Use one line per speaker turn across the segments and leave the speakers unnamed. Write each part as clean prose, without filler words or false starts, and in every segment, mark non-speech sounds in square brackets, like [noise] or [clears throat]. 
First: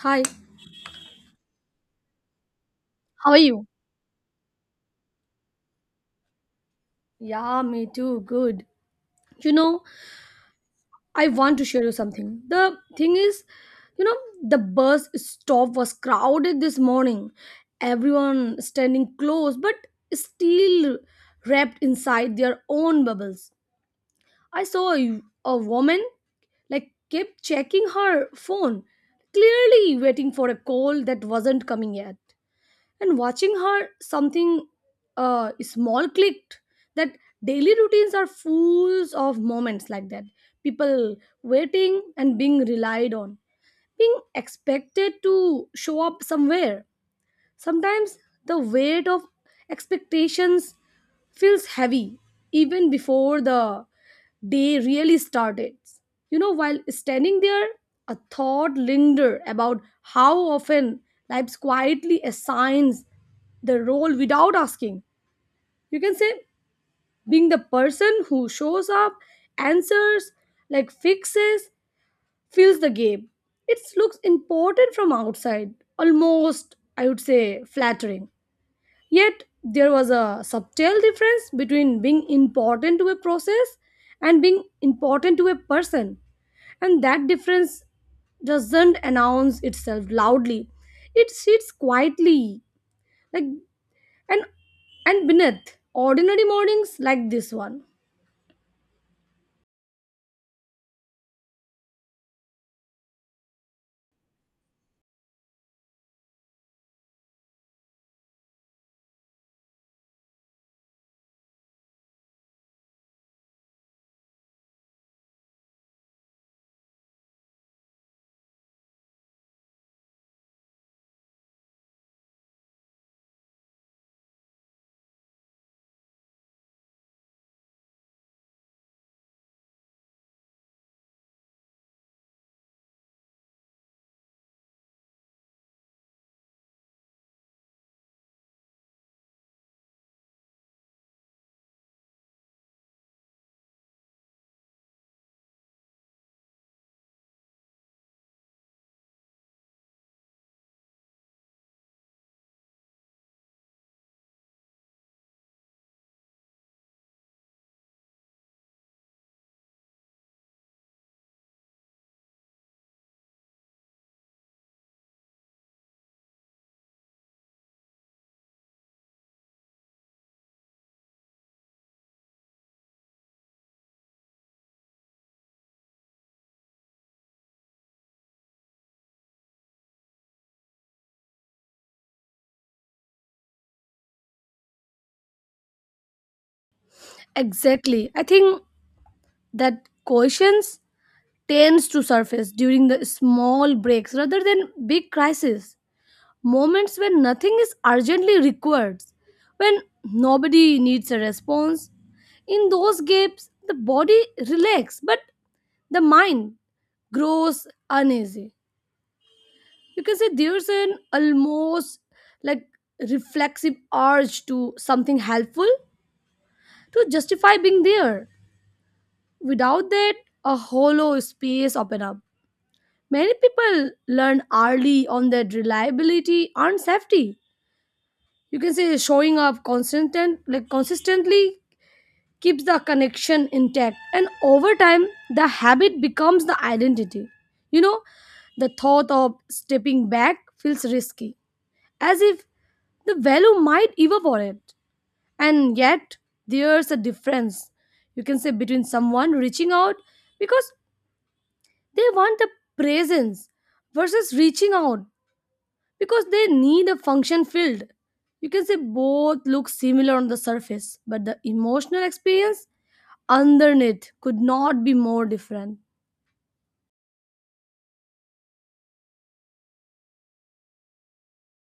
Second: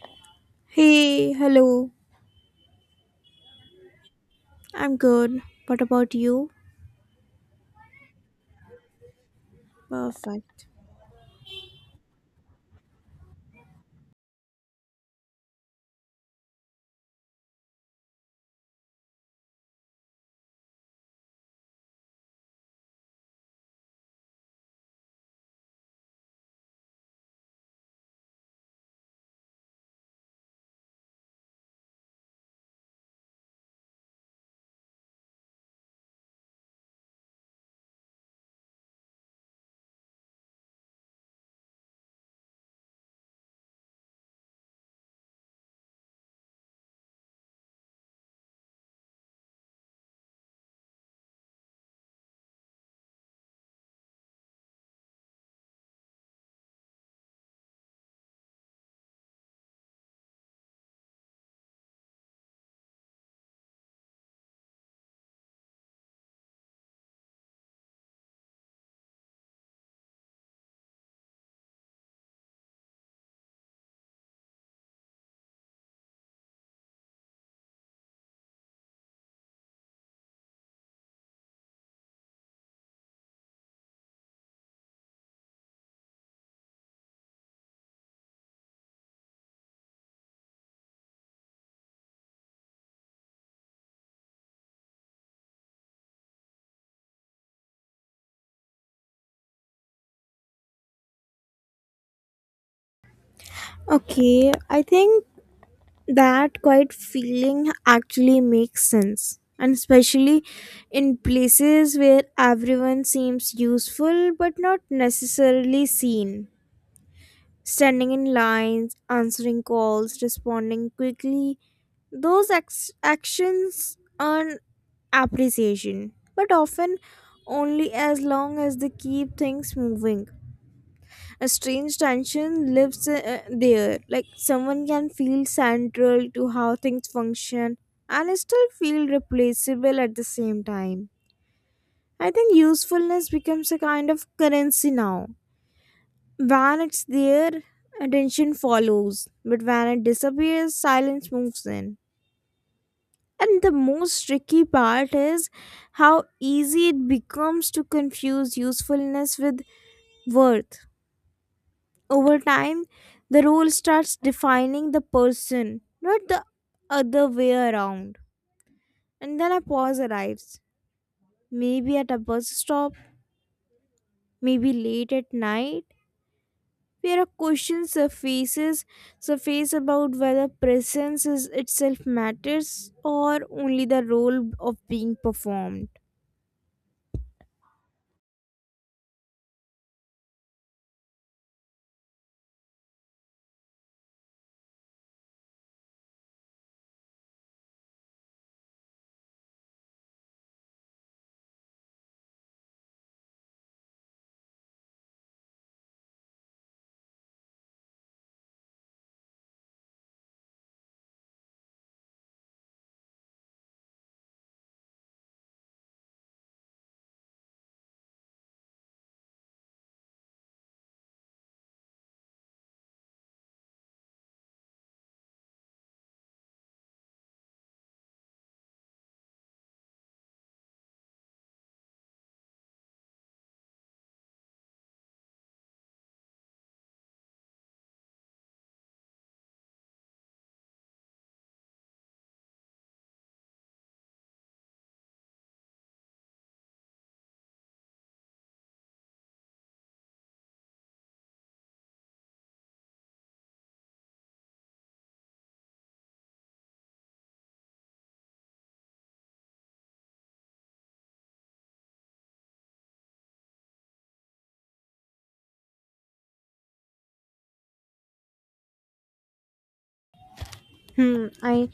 Hi,
Hey, hello.
how are you?
I'm good. What about you?
Yeah, me too. Good. You know,
Perfect.
I want to share you something. The thing is, you know, the bus stop was crowded this morning. Everyone standing close, but still wrapped inside their own bubbles. I saw a woman like kept checking her phone, clearly waiting for a call that wasn't coming yet. And watching her something small clicked that daily routines are full of moments like that. People waiting and being relied on, being expected to show up somewhere. Sometimes the weight of expectations feels heavy even before the day really started. You know, while standing there, a thought lingered about how often life quietly assigns the role without asking. You can say being the person who shows up, answers, like fixes, fills the gap. It looks important from outside, almost, I would say, flattering. Yet there was a subtle difference between being important to a process and being important to a person. And that difference doesn't announce itself loudly. It sits quietly, like and and beneath ordinary mornings like this one.
Okay, I think that quiet feeling actually makes sense. And especially in places where everyone seems useful but not necessarily seen. Standing in lines, answering calls, responding quickly, actions earn appreciation, but often only as long as they keep things moving. A strange tension lives there. Like someone can feel central to how things function and still feel replaceable at the same time. I think usefulness becomes a kind of currency now. When it's there, attention follows, but when it disappears, silence moves in. And the most tricky part is how easy it becomes to confuse usefulness with worth. Over time, the role starts defining the person, not the other way around. And then a pause arrives, maybe at a bus stop, maybe late at night, where a question surfaces surface about whether presence is itself matters or only the role of being performed.
Exactly. I think that questions tends to surface during the small breaks rather than big crises. Moments when nothing is urgently required, when nobody needs a response. In those gaps, the body relaxes, but the mind grows uneasy. You can say there's an almost like reflexive urge to something helpful to justify being there. Without that, a hollow space open up. Many people learn early on that reliability and safety, you can say showing up constant and like consistently, keeps the connection intact, and over time the habit becomes the identity. You know, the thought of stepping back feels risky, as if the value might evaporate. And yet there's a difference, you can say between someone reaching out because they want the presence versus reaching out because they need a function filled. You can say both look similar on the surface, but the emotional experience underneath could not be more different.
Hmm, I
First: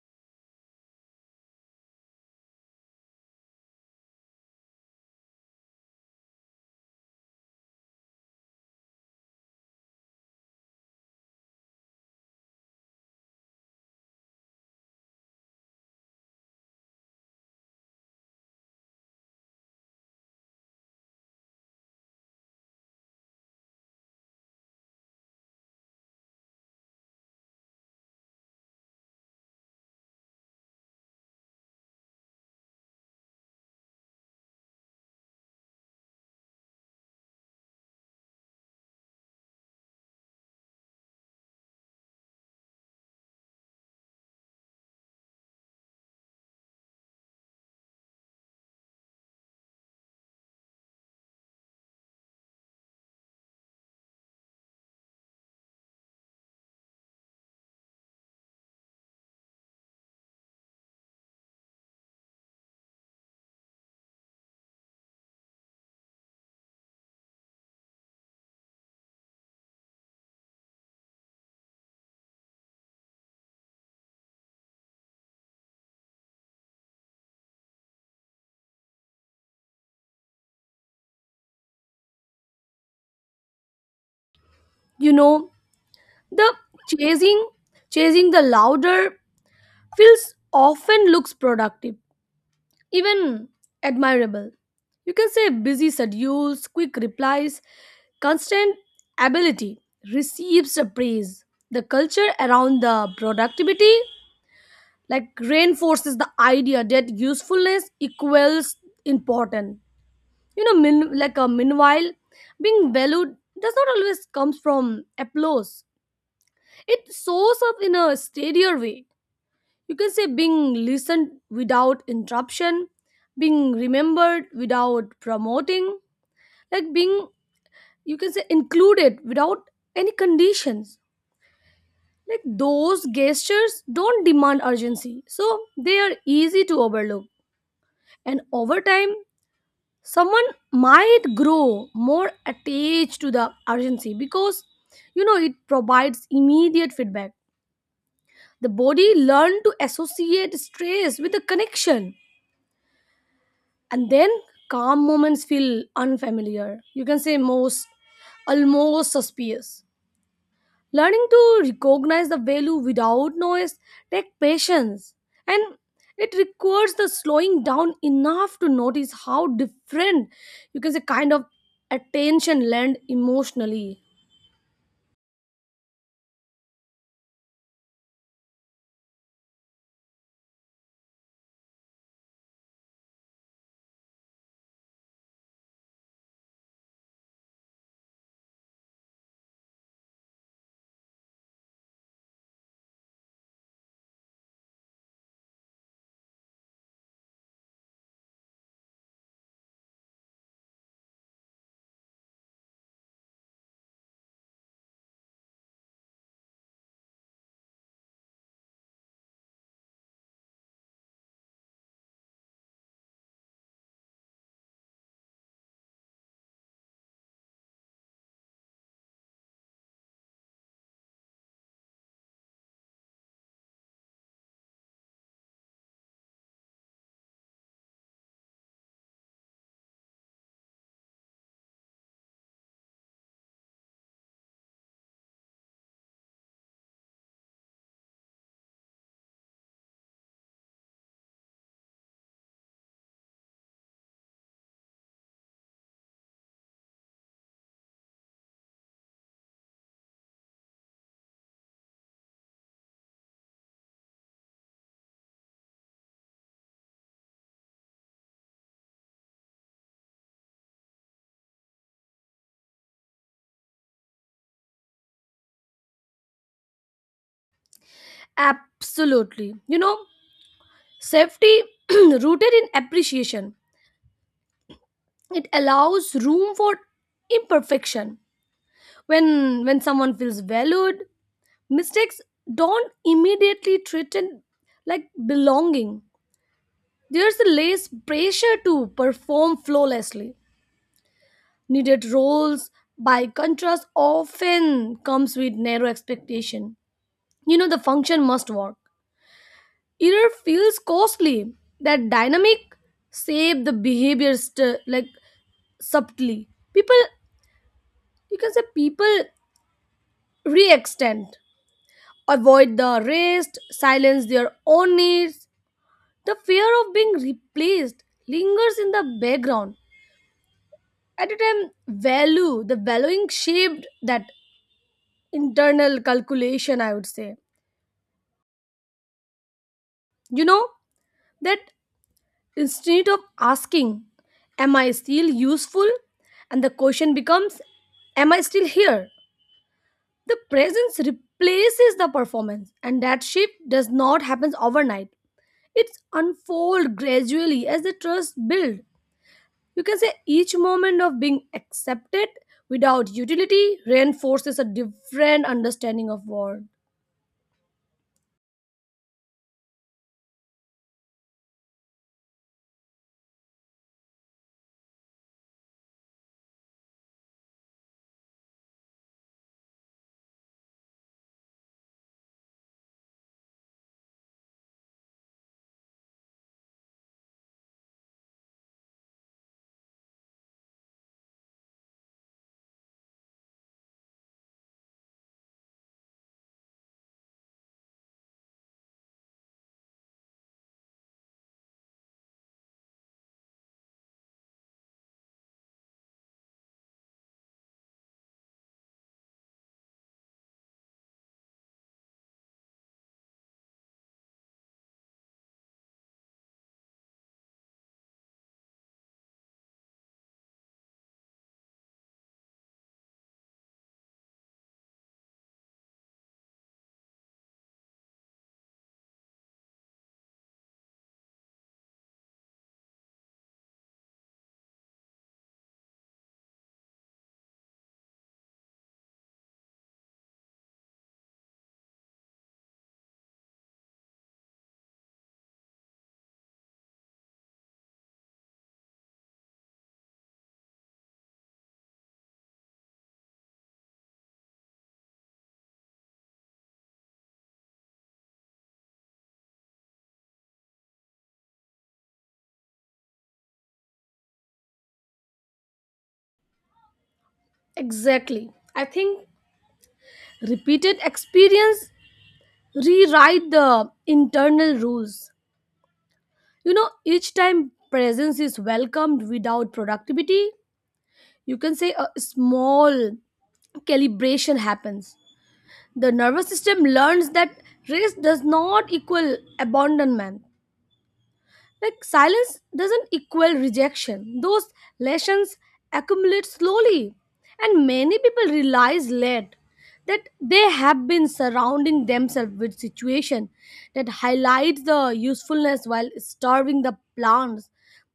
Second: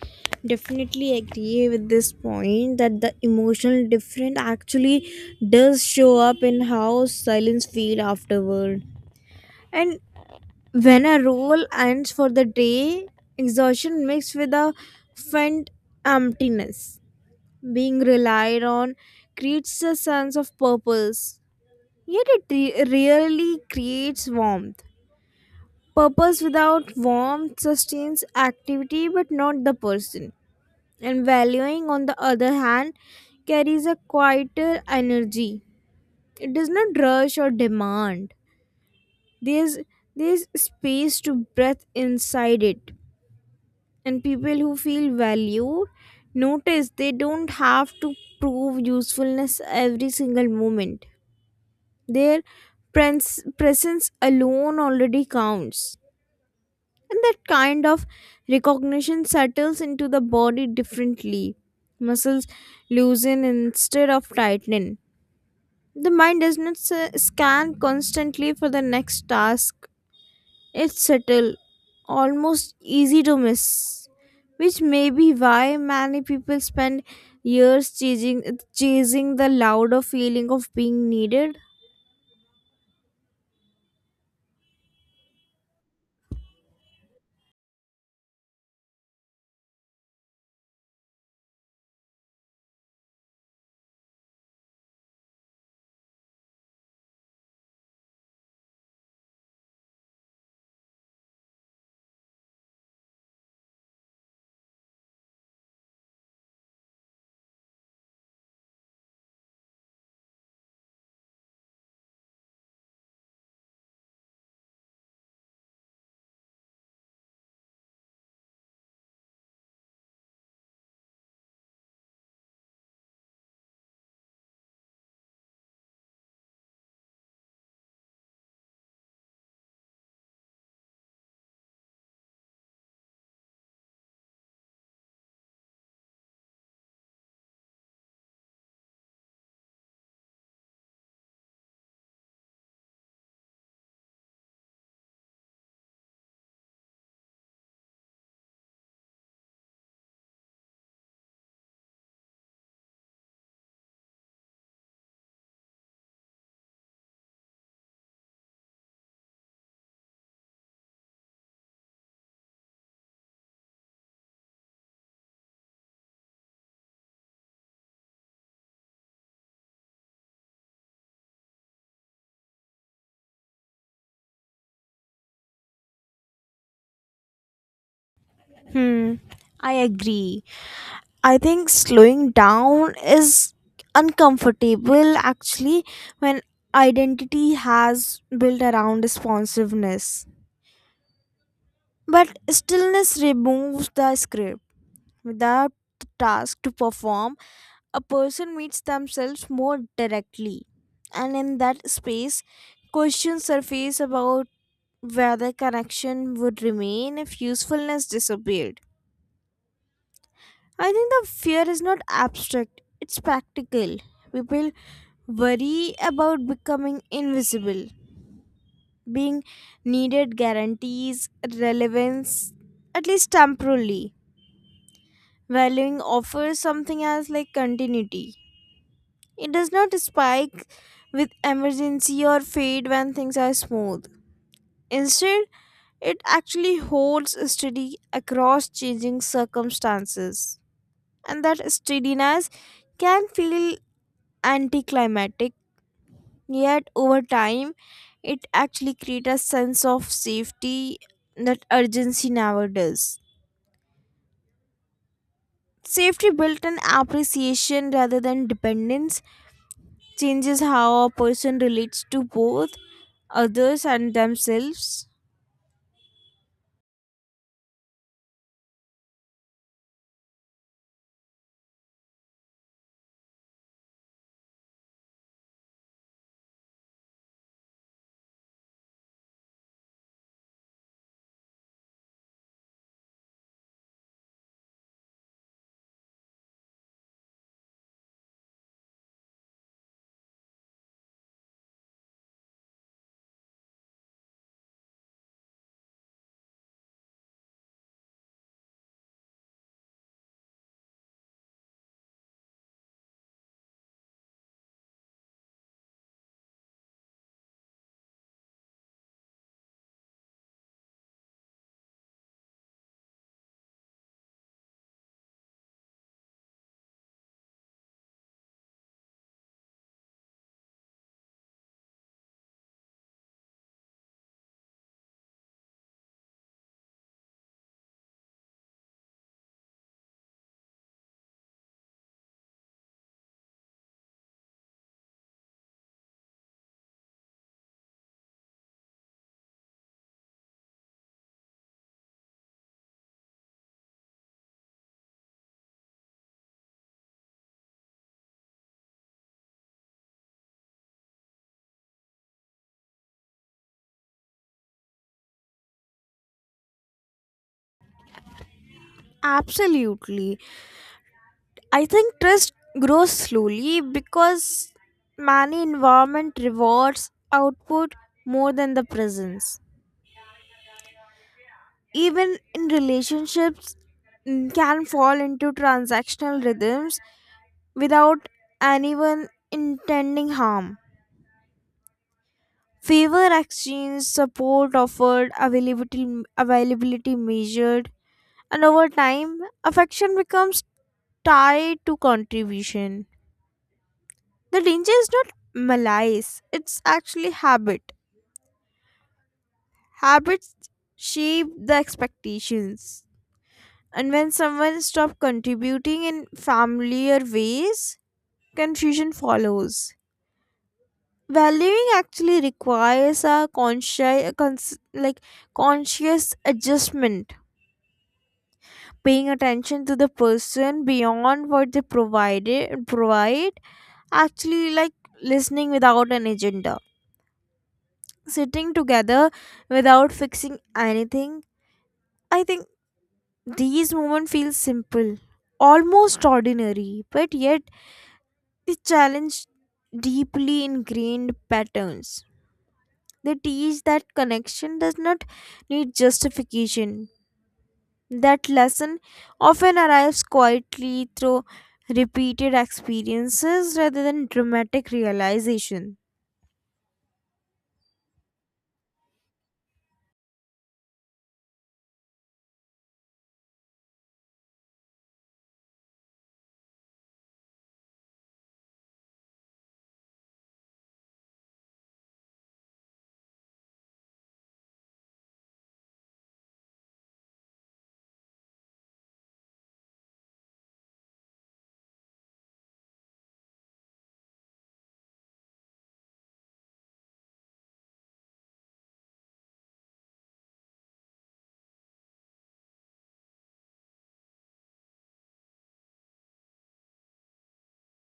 definitely agree with this point that the emotional difference actually does show up in how silence feel afterward. And when a role ends for the day, exhaustion mixed with a faint emptiness being relied on creates a sense of purpose. Yet rarely creates warmth. Purpose without warmth sustains activity but not the person, and valuing on the other hand carries a quieter energy. It does not rush or demand. There's there's space to breathe inside it, and people who feel valued notice they don't have to prove usefulness every single moment. their pres- presence alone already counts, and that kind of recognition settles into the body differently. Muscles loosen instead of tighten. The mind does not scan constantly for the next task. It's subtle, almost easy to miss, which may be why many people spend years chasing the louder feeling of being needed.
You know, the chasing chasing the louder feels often looks productive, even admirable. You can say busy schedules, quick replies, constant ability receives a praise. The culture around the productivity like reinforces the idea that usefulness equals important. You know, like a meanwhile, being valued does not always comes from applause. It shows up in a steadier way. You can say being listened without interruption, being remembered without promoting, like being, you can say, included without any conditions. Like those gestures don't demand urgency, so they are easy to overlook. And over time, someone might grow more attached to the urgency because, you know, it provides immediate feedback. The body learns to associate stress with a connection, and then calm moments feel unfamiliar. You can say most almost suspicious. Learning to recognize the value without noise takes patience, and it requires the slowing down enough to notice how different, you can say, kind of attention lend emotionally.
Hmm, I agree. I think slowing down is uncomfortable actually when identity has built around responsiveness. But stillness removes the script. Without the task to perform, a person meets themselves more directly. And in that space, questions surface about whether connection would remain if usefulness disappeared. I think the fear is not abstract, it's practical. People worry about becoming invisible, being needed guarantees, relevance, at least temporarily. Valuing offers something as like continuity. It does not spike with emergency or fade when things are smooth. Instead, it actually holds steady across changing circumstances. And that steadiness can feel anticlimactic, yet over time it actually creates a sense of safety that urgency never does. Safety built in appreciation rather than dependence changes how a person relates to both others and themselves.
Absolutely. You know, safety [clears throat] rooted in appreciation. It allows room for imperfection. When someone feels valued, mistakes don't immediately threaten like belonging. There's less pressure to perform flawlessly. Needed roles, by contrast, often comes with narrow expectation. You know, the function must work. Error feels costly. That dynamic save the behavior like subtly. People, you can say people re-extend, avoid the rest, silence their own needs. The fear of being replaced lingers in the background at a time value the valuing shaped that internal calculation, I would say. You know, that instead of asking am I still useful, and the question becomes am I still here. The presence replaces the performance, and that shift does not happen overnight. It's unfold gradually as the trust build. You can say each moment of being accepted without utility reinforces a different understanding of war.
Absolutely. I think trust grows slowly because many environment rewards output more than the presence. Even in relationships, can fall into transactional rhythms without anyone intending harm, favor exchange, support offered, availability measured, and over time affection becomes tied to contribution. The danger is not malice, it's actually habit. Habits shape the expectations. And when someone stops contributing in familiar ways, confusion follows. Valuing actually requires a conscious, cons- like conscious adjustment, paying attention to the person beyond what they provide. Actually, like listening without an agenda, sitting together without fixing anything. I think these moments feel simple, almost ordinary, but yet they challenge deeply ingrained patterns. They teach that connection does not need justification. That lesson often arrives quietly through repeated experiences rather than dramatic realization.
Exactly. I think repeated experience rewrite the internal rules. You know, each time presence is welcomed without productivity, you can say a small calibration happens. The nervous system learns that rest does not equal abandonment. Like silence doesn't equal rejection. Those lessons accumulate slowly, and many people realize late that they have been surrounding themselves with situation that highlights the usefulness while starving the plants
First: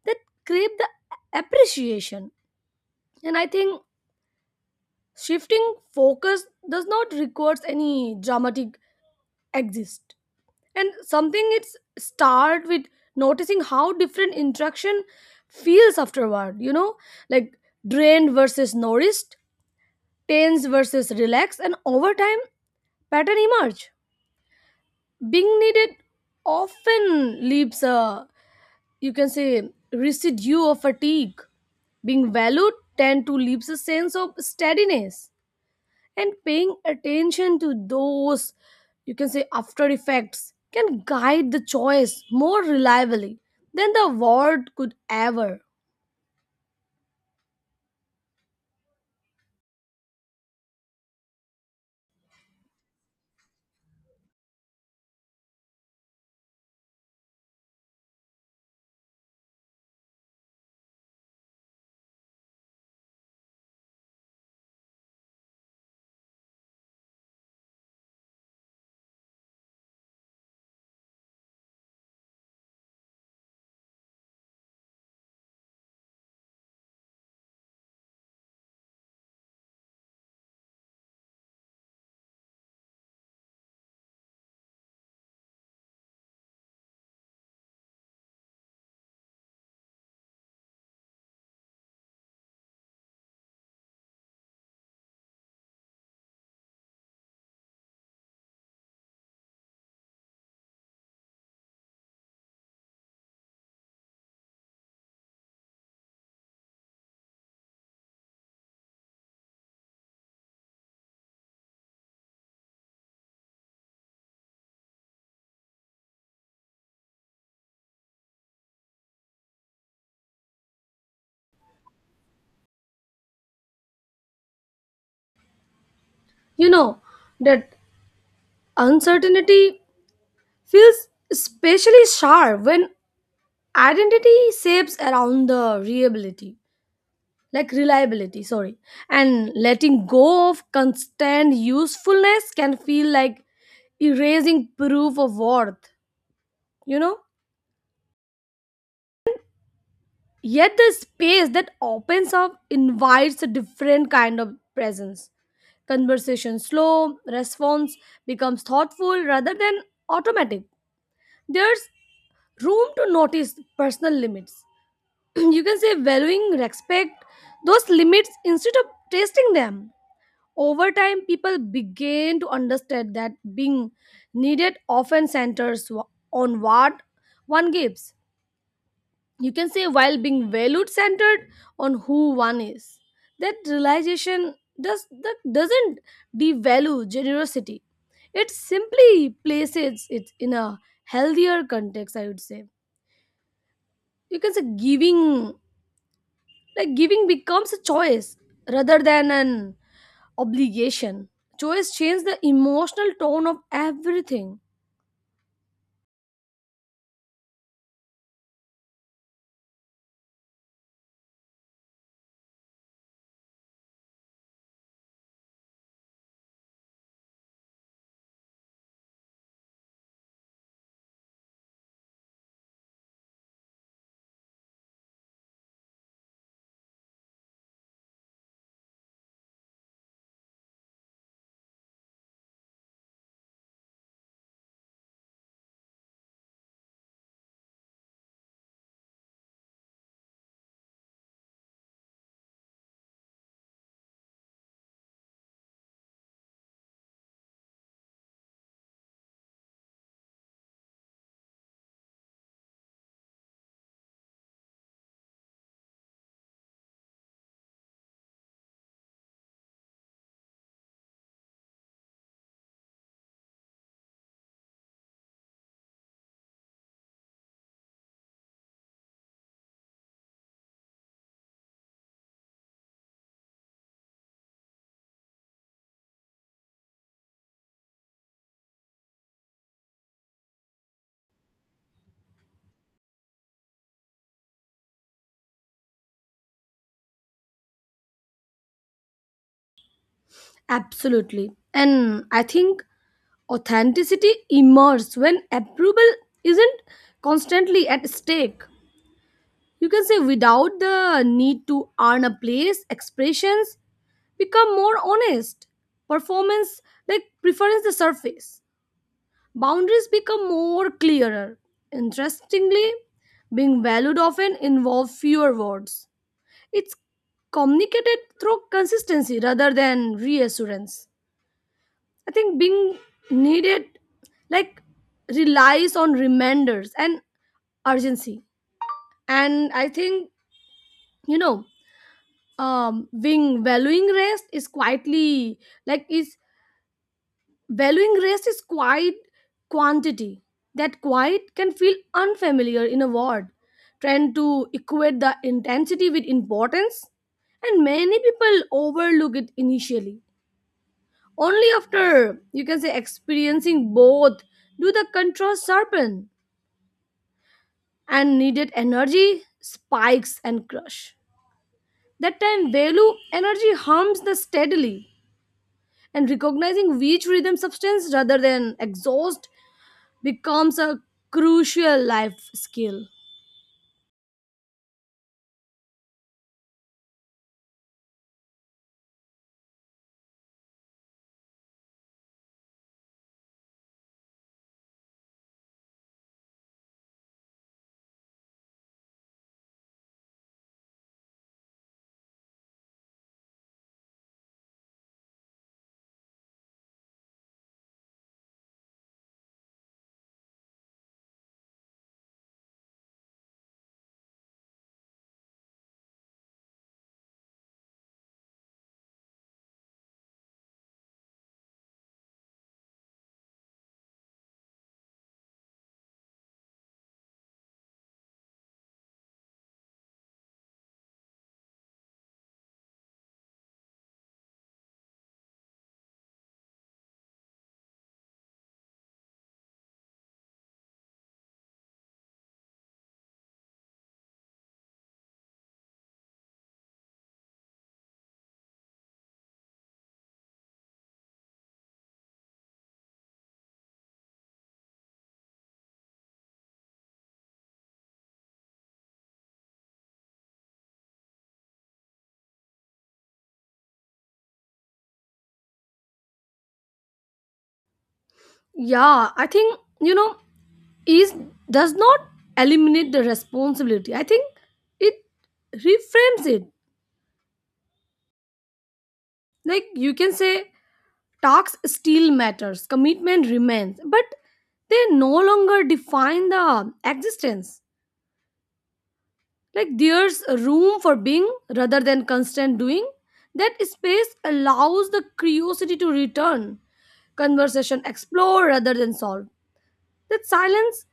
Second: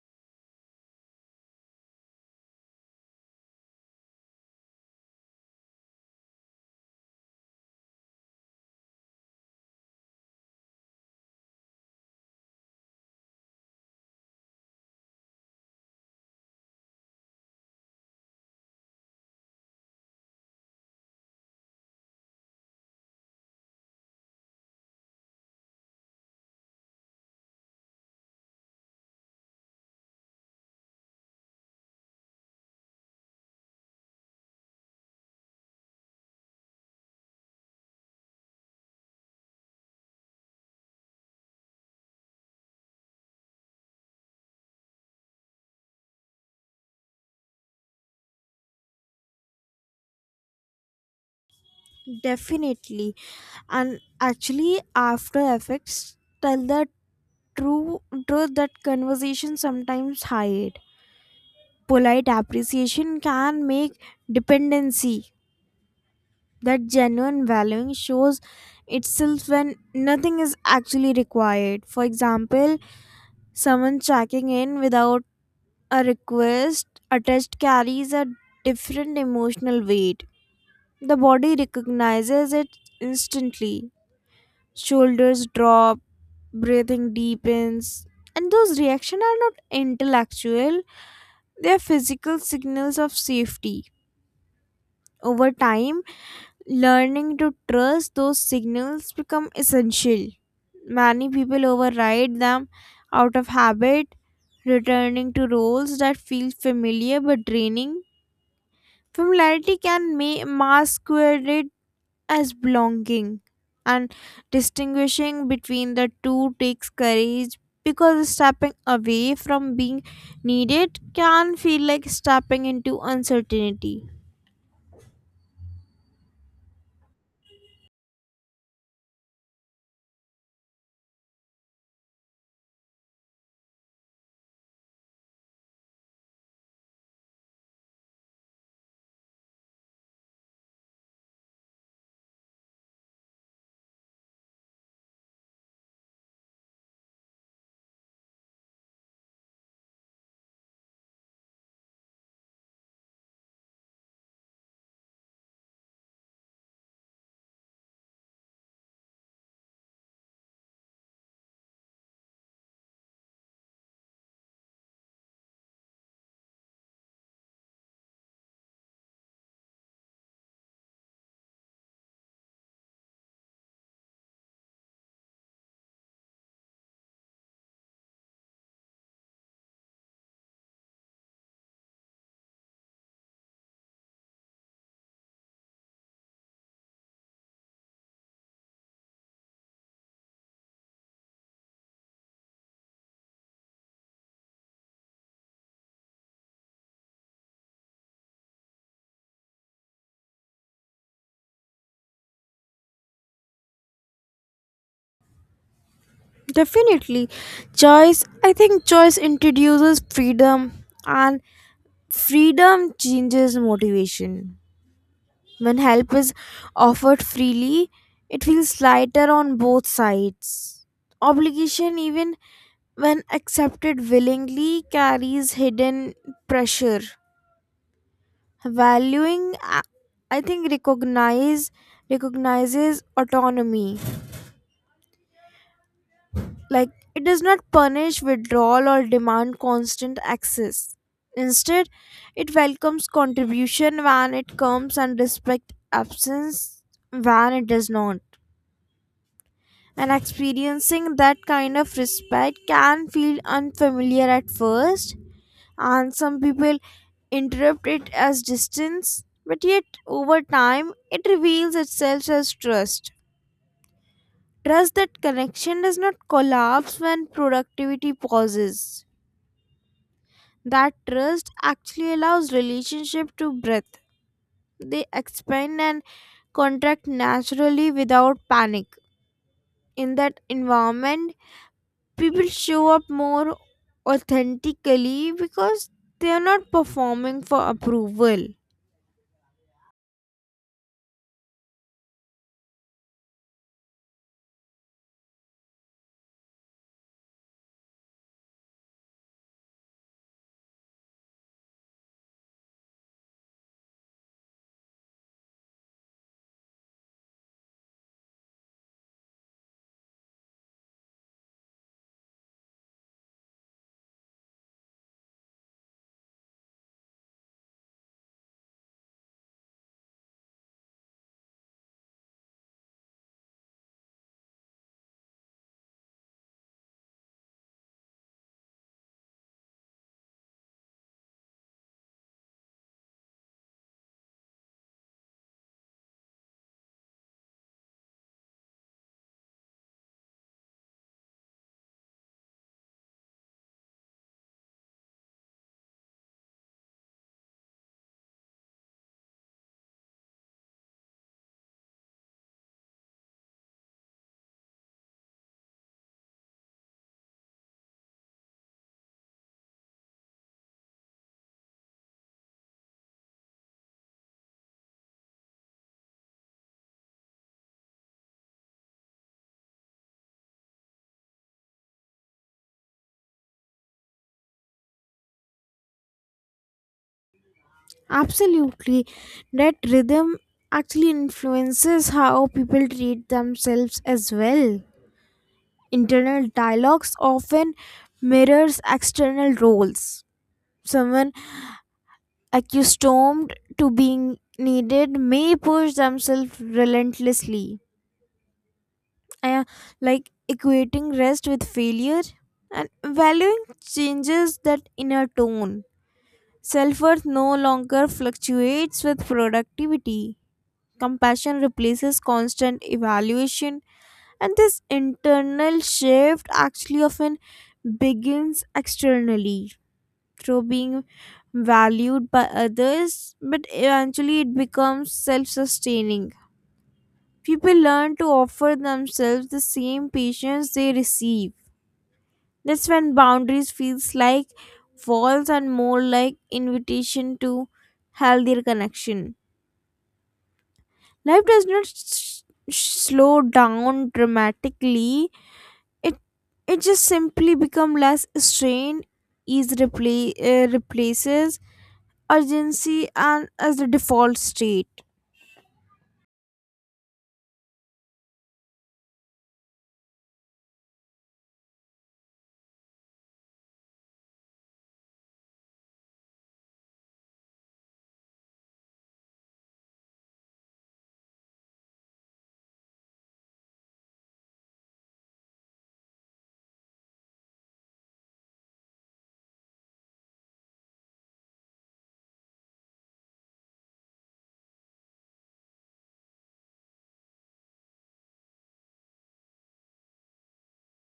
that crave the appreciation. And I think shifting focus does not require any dramatic exist, and something it's start with noticing how different interaction feels afterward. You know, like drained versus nourished, tense versus relaxed. And over time pattern emerge. Being needed often leaves a, you can say, residue of fatigue. Being valued tend to leaves a sense of steadiness. And paying attention to those, you can say, after effects can guide the choice more reliably than the award could ever.
Definitely. And actually, after effects tell the true truth that conversation sometimes hide. Polite appreciation can make dependency. That genuine valuing shows itself when nothing is actually required. For example, someone checking in without a request attached carries a different emotional weight. The body recognizes it instantly. Shoulders drop, breathing deepens. And those reactions are not intellectual, they are physical signals of safety. Over time, learning to trust those signals become essential. Many people override them out of habit, returning to roles that feel familiar but draining. Familiarity can masquerade as belonging, and distinguishing between the two takes courage because stepping away from being needed can feel like stepping into uncertainty.
You know that uncertainty feels especially sharp when identity shapes around the reliability, like reliability, sorry. And letting go of constant usefulness can feel like erasing proof of worth, you know. Yet the space that opens up invites a different kind of presence. Conversation slow, response becomes thoughtful rather than automatic. There's room to notice personal limits. [clears throat] You can say valuing respect those limits instead of testing them. Over time, people begin to understand that being needed often centers on what one gives, you can say, while being valued centered on who one is. That realization does that doesn't devalue generosity. It simply places it in a healthier context, I would say. You can say giving, like giving becomes a choice rather than an obligation. Choice changes the emotional tone of everything.
Definitely. I think choice introduces freedom, and freedom changes motivation. When help is offered freely, it feels lighter on both sides. Obligation, even when accepted willingly, carries hidden pressure. Valuing, I think, recognizes autonomy. Like, it does not punish withdrawal or demand constant access. Instead, it welcomes contribution when it comes and respect absence when it does not. And experiencing that kind of respect can feel unfamiliar at first, and some people interpret it as distance, but yet over time it reveals itself as trust. Trust that connection does not collapse when productivity pauses. That trust actually allows relationship to breathe. They expand and contract naturally without panic. In that environment people show up more authentically because they are not performing for approval.
Absolutely. And I think authenticity emerges when approval isn't constantly at stake. You can say without the need to earn a place, expressions become more honest. Performance like preference the surface. Boundaries become more clearer. Interestingly, being valued often involves fewer words. It's communicated through consistency rather than reassurance. I think being needed like relies on reminders and urgency. And I think, you know, being valuing rest is quietly like is valuing rest is quite quantity. That quiet can feel unfamiliar in a word. Trying to equate the intensity with importance. And many people overlook it initially. Only after, you can say, experiencing both do the contrast sharpen, and needed energy spikes and crush. That time value energy harms the steadily, and recognizing which rhythm substance rather than exhaust becomes a crucial life skill.
Absolutely. That rhythm actually influences how people treat themselves as well. Internal dialogues often mirrors external roles. Someone accustomed to being needed may push themselves relentlessly, uh, like equating rest with failure. And valuing changes that inner tone. Self-worth no longer fluctuates with productivity. Compassion replaces constant evaluation, and this internal shift actually often begins externally through being valued by others, but eventually it becomes self sustaining. People learn to offer themselves the same patience they receive. That's when boundaries feels like walls and more like invitation to healthier connection. Life does not slow down dramatically. It it just simply become less strained. Ease replaces urgency and as the default state.
Yeah, I think you know is does not eliminate the responsibility. I think it reframes it. Like you can say talks still matters, commitment remains, but they no longer define the existence. Like there's room for being rather than constant doing. That space allows the curiosity to return, conversation explore rather than solve. That silence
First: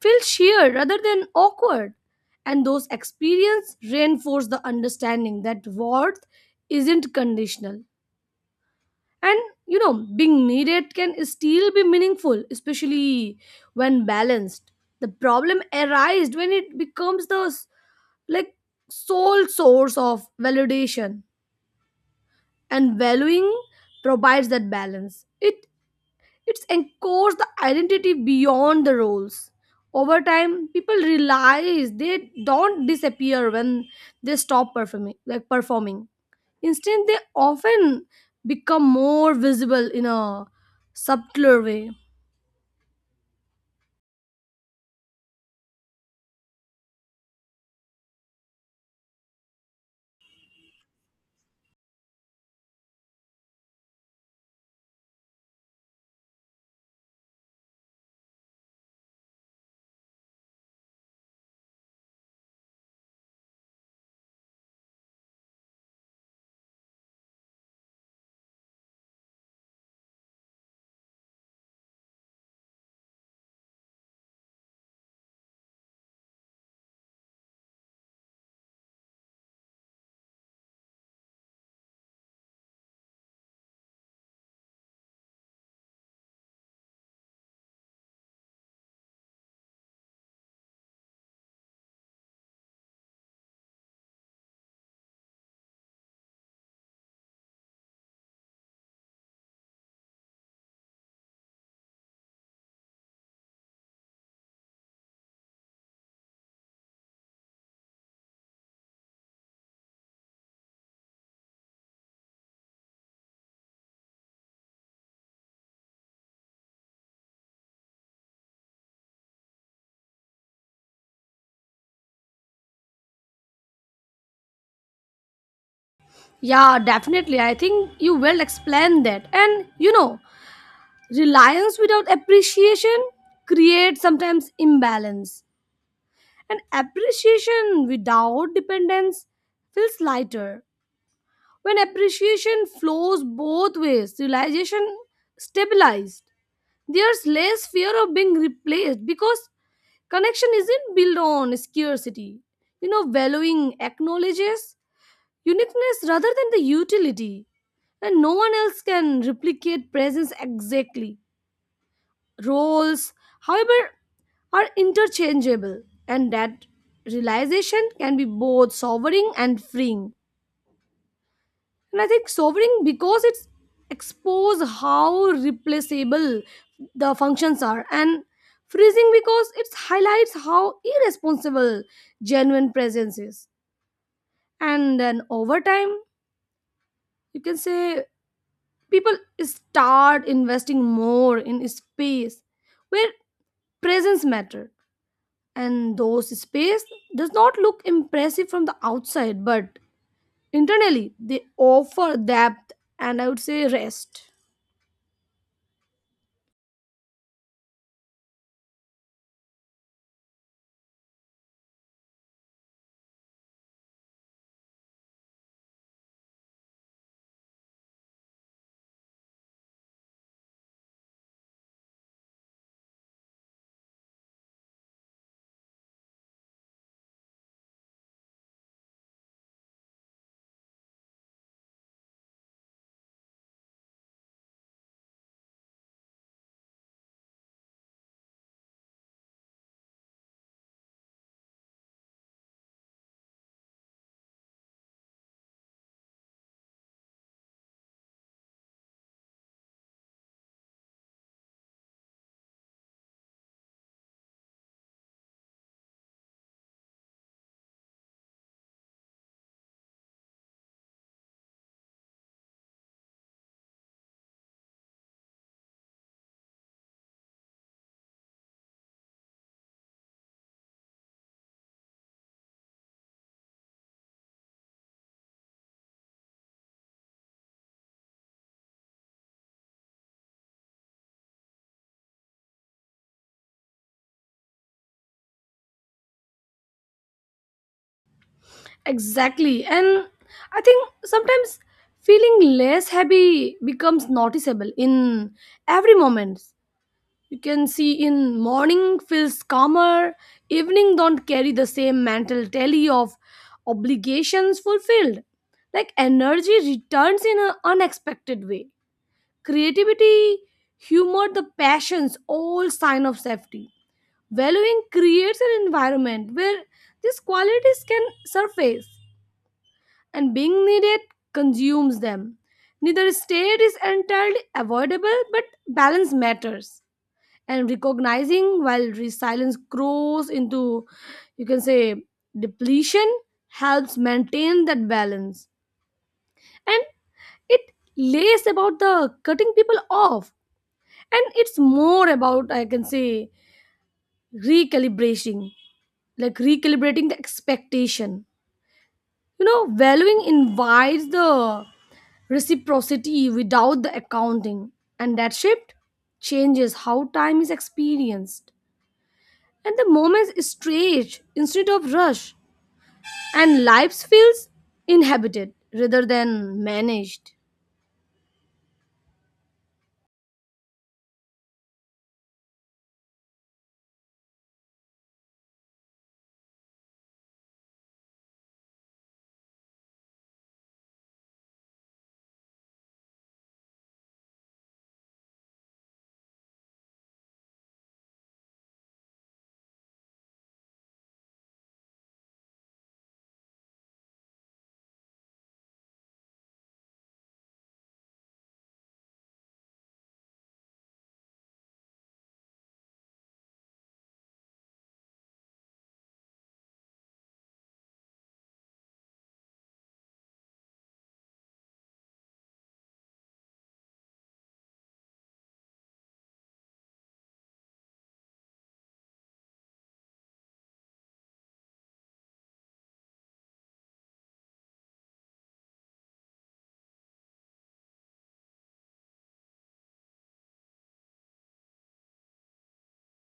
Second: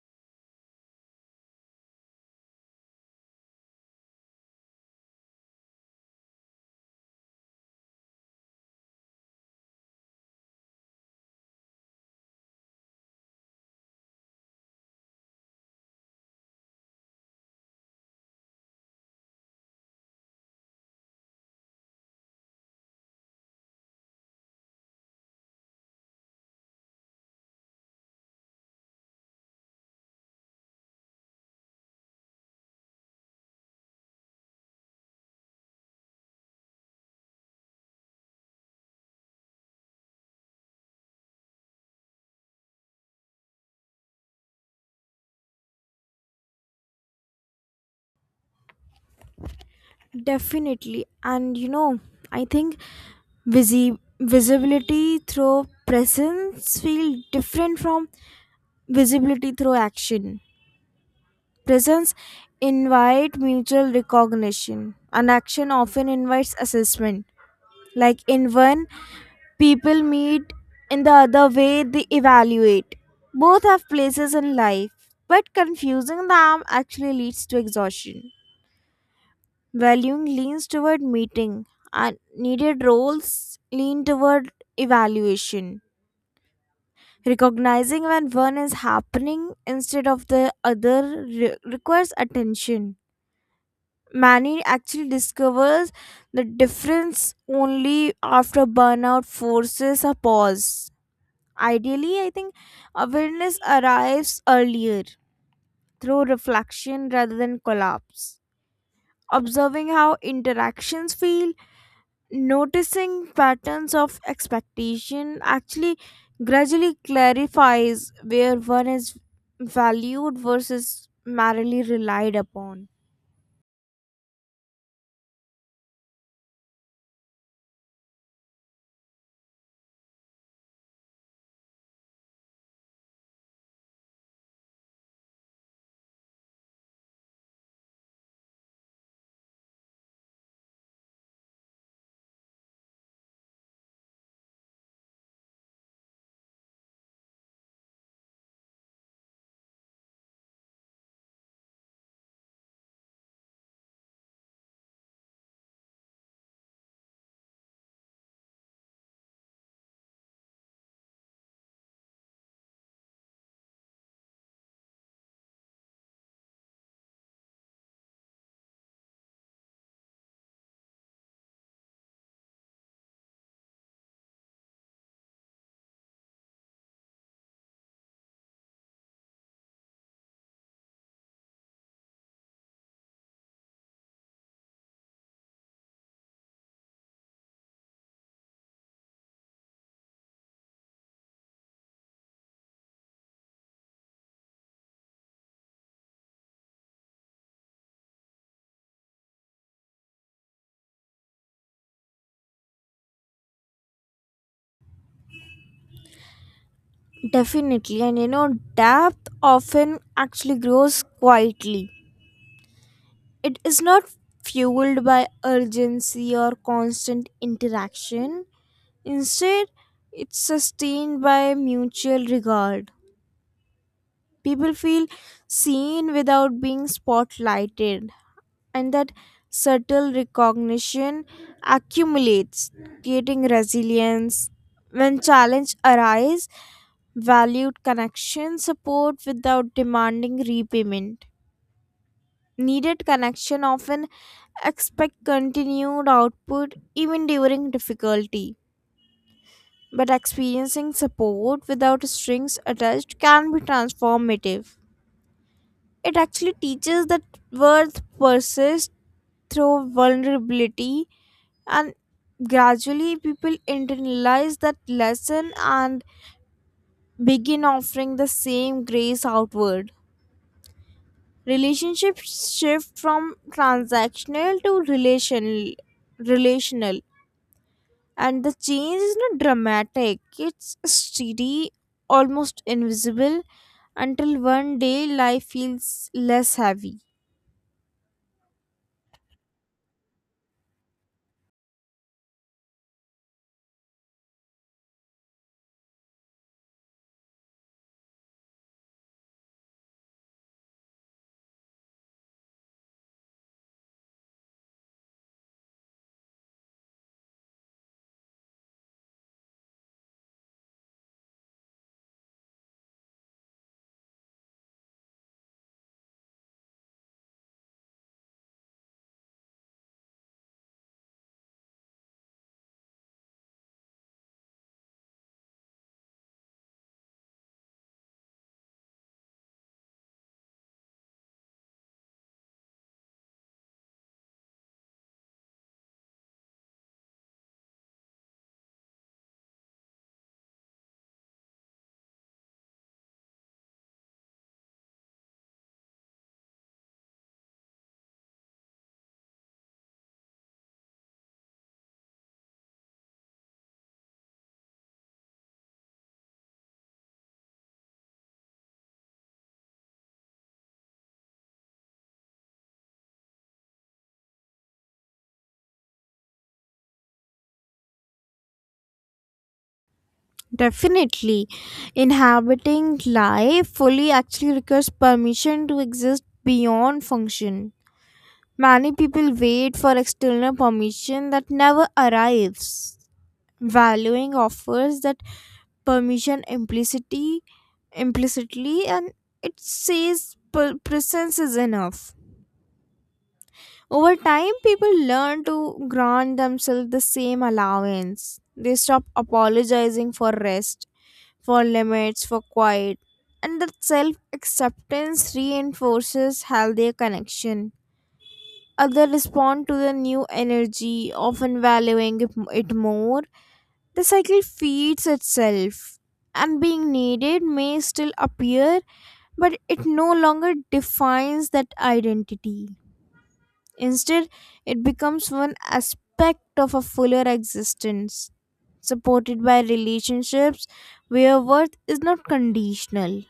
feels sheer rather than awkward. And those experience reinforce the understanding that worth isn't conditional. And you know, being needed can still be meaningful, especially when balanced. The problem arises when it becomes the like sole source of validation, and valuing provides that balance. It it's encodes the identity beyond the roles. Over time, people realize they don't disappear when they stop performing like performing. Instead, they often become more visible in a subtler way.
Definitely, and you know I think visibility through presence feel different from visibility through action. Presence invite mutual recognition and action often invites assessment. Like in one people meet, in the other way they evaluate. Both have places in life but confusing them actually leads to exhaustion. Valuing leans toward meeting, and needed roles lean toward evaluation. Recognizing when one is happening instead of the other re- requires attention. Many actually discovers the difference only after burnout forces a pause. Ideally, I think awareness arrives earlier through reflection rather than collapse. Observing how interactions feel, noticing patterns of expectation actually gradually clarifies where one is valued versus merely relied upon.
Yeah, definitely. I think you well explained that. And you know, reliance without appreciation creates sometimes imbalance. And appreciation without dependence feels lighter. When appreciation flows both ways, realization stabilized. There's less fear of being replaced because connection isn't built on scarcity. You know, valuing acknowledges uniqueness rather than the utility, and no one else can replicate presence exactly. Roles, however, are interchangeable, and that realization can be both sobering and freeing. And I think sovereign because it's expose how replaceable the functions are, and freezing because it highlights how irresponsible genuine presence is. And then over time, you can say people start investing more in space where presence matter. And those space does not look impressive from the outside, but internally they offer depth and, I would say, rest.
Definitely, and you know, depth often actually grows quietly. It is not fueled by urgency or constant interaction, instead, it's sustained by mutual regard. People feel seen without being spotlighted, and that subtle recognition accumulates, creating resilience. When challenge arise, valued connection support without demanding repayment. Needed connection often expect continued output even during difficulty. But experiencing support without strings attached can be transformative. It actually teaches that worth persists through vulnerability, and gradually people internalize that lesson and begin offering the same grace outward. Relationships shift from transactional to relational, and the change is not dramatic, it's steady, almost invisible, until one day life feels less heavy.
Exactly. And I think sometimes feeling less happy becomes noticeable in every moment. You can see in morning feels calmer, evening don't carry the same mental tally of obligations fulfilled. Like energy returns in an unexpected way. Creativity, humor, the passions, all sign of safety. Valuing creates an environment where these qualities can surface, and being needed consumes them. Neither state is entirely avoidable, but balance matters. And recognizing while resilience grows into, you can say, depletion, helps maintain that balance. And it lays about the cutting people off. And it's more about, I can say, recalibrating, like recalibrating the expectation. You know, valuing invites the reciprocity without the accounting, and that shift changes how time is experienced. And the moments stretch instead of rush, and life feels inhabited rather than managed.
Definitely. Inhabiting life fully actually requires permission to exist beyond function. Many people wait for external permission that never arrives. Valuing offers that permission implicitly, and it says presence is enough. Over time, people learn to grant themselves the same allowance. They stop apologizing for rest, for limits, for quiet, and that self acceptance reinforces healthier connection. Others respond to the new energy, often valuing it more. The cycle feeds itself, and being needed may still appear, but it no longer defines that identity. Instead, it becomes one aspect of a fuller existence, supported by relationships where worth is not conditional.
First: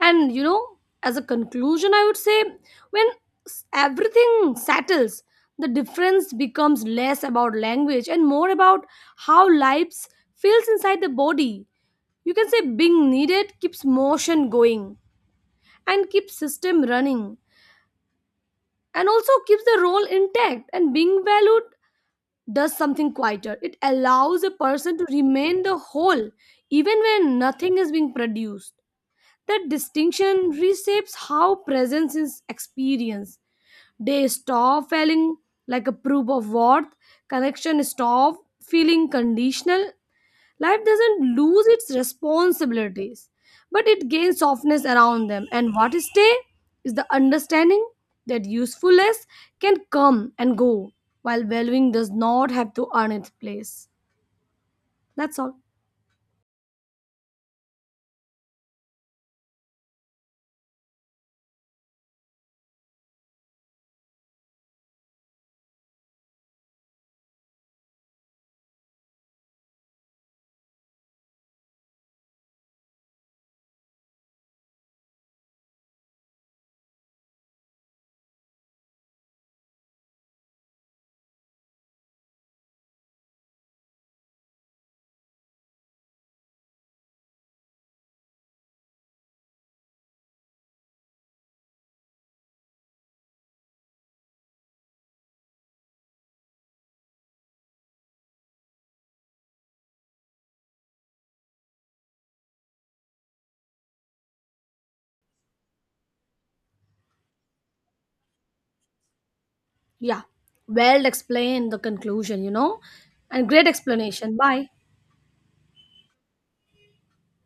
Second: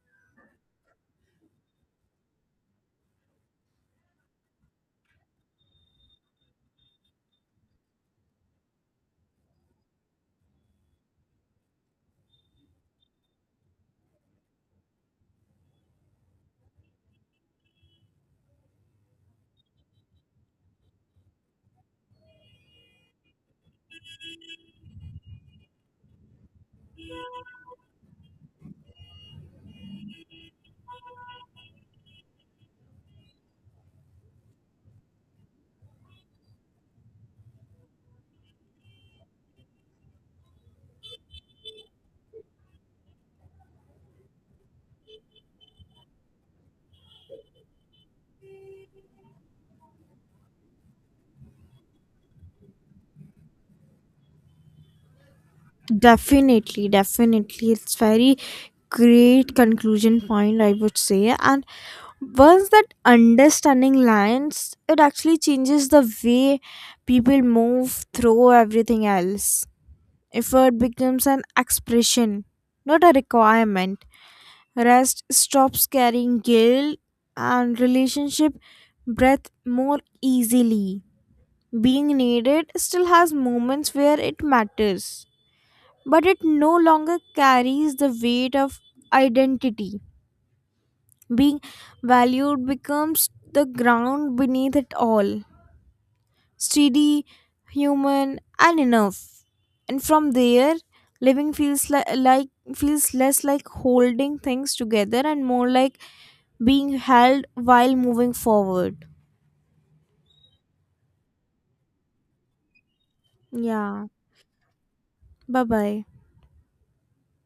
And you know, as a conclusion, I would say when everything settles, the difference becomes less about language and more about how lives feels inside the body. You can say being needed keeps motion going and keeps system running and also keeps the role intact. And being valued does something quieter. It allows a person to remain the whole even when nothing is being produced. That distinction reshapes how presence is experienced. They stop feeling like a proof of worth. Connection stop feeling conditional. Life doesn't lose its responsibilities, but it gains softness around them. And what is stay is the understanding that usefulness can come and go, while valuing does not have to earn its place. That's all.
Definitely, definitely. It's very great conclusion point, I would say. And once that understanding lands, it actually changes the way people move through everything else. Effort becomes an expression, not a requirement. Rest stops carrying guilt and relationship breath more easily. Being needed still has moments where it matters but it no longer carries the weight of identity. Being valued becomes the ground beneath it all, steady, human, and enough. And from there, living feels less like holding things together and more like being held while moving forward.
Yeah. Well explained the conclusion, you know. And great
Yeah.
explanation. Bye.
Bye bye.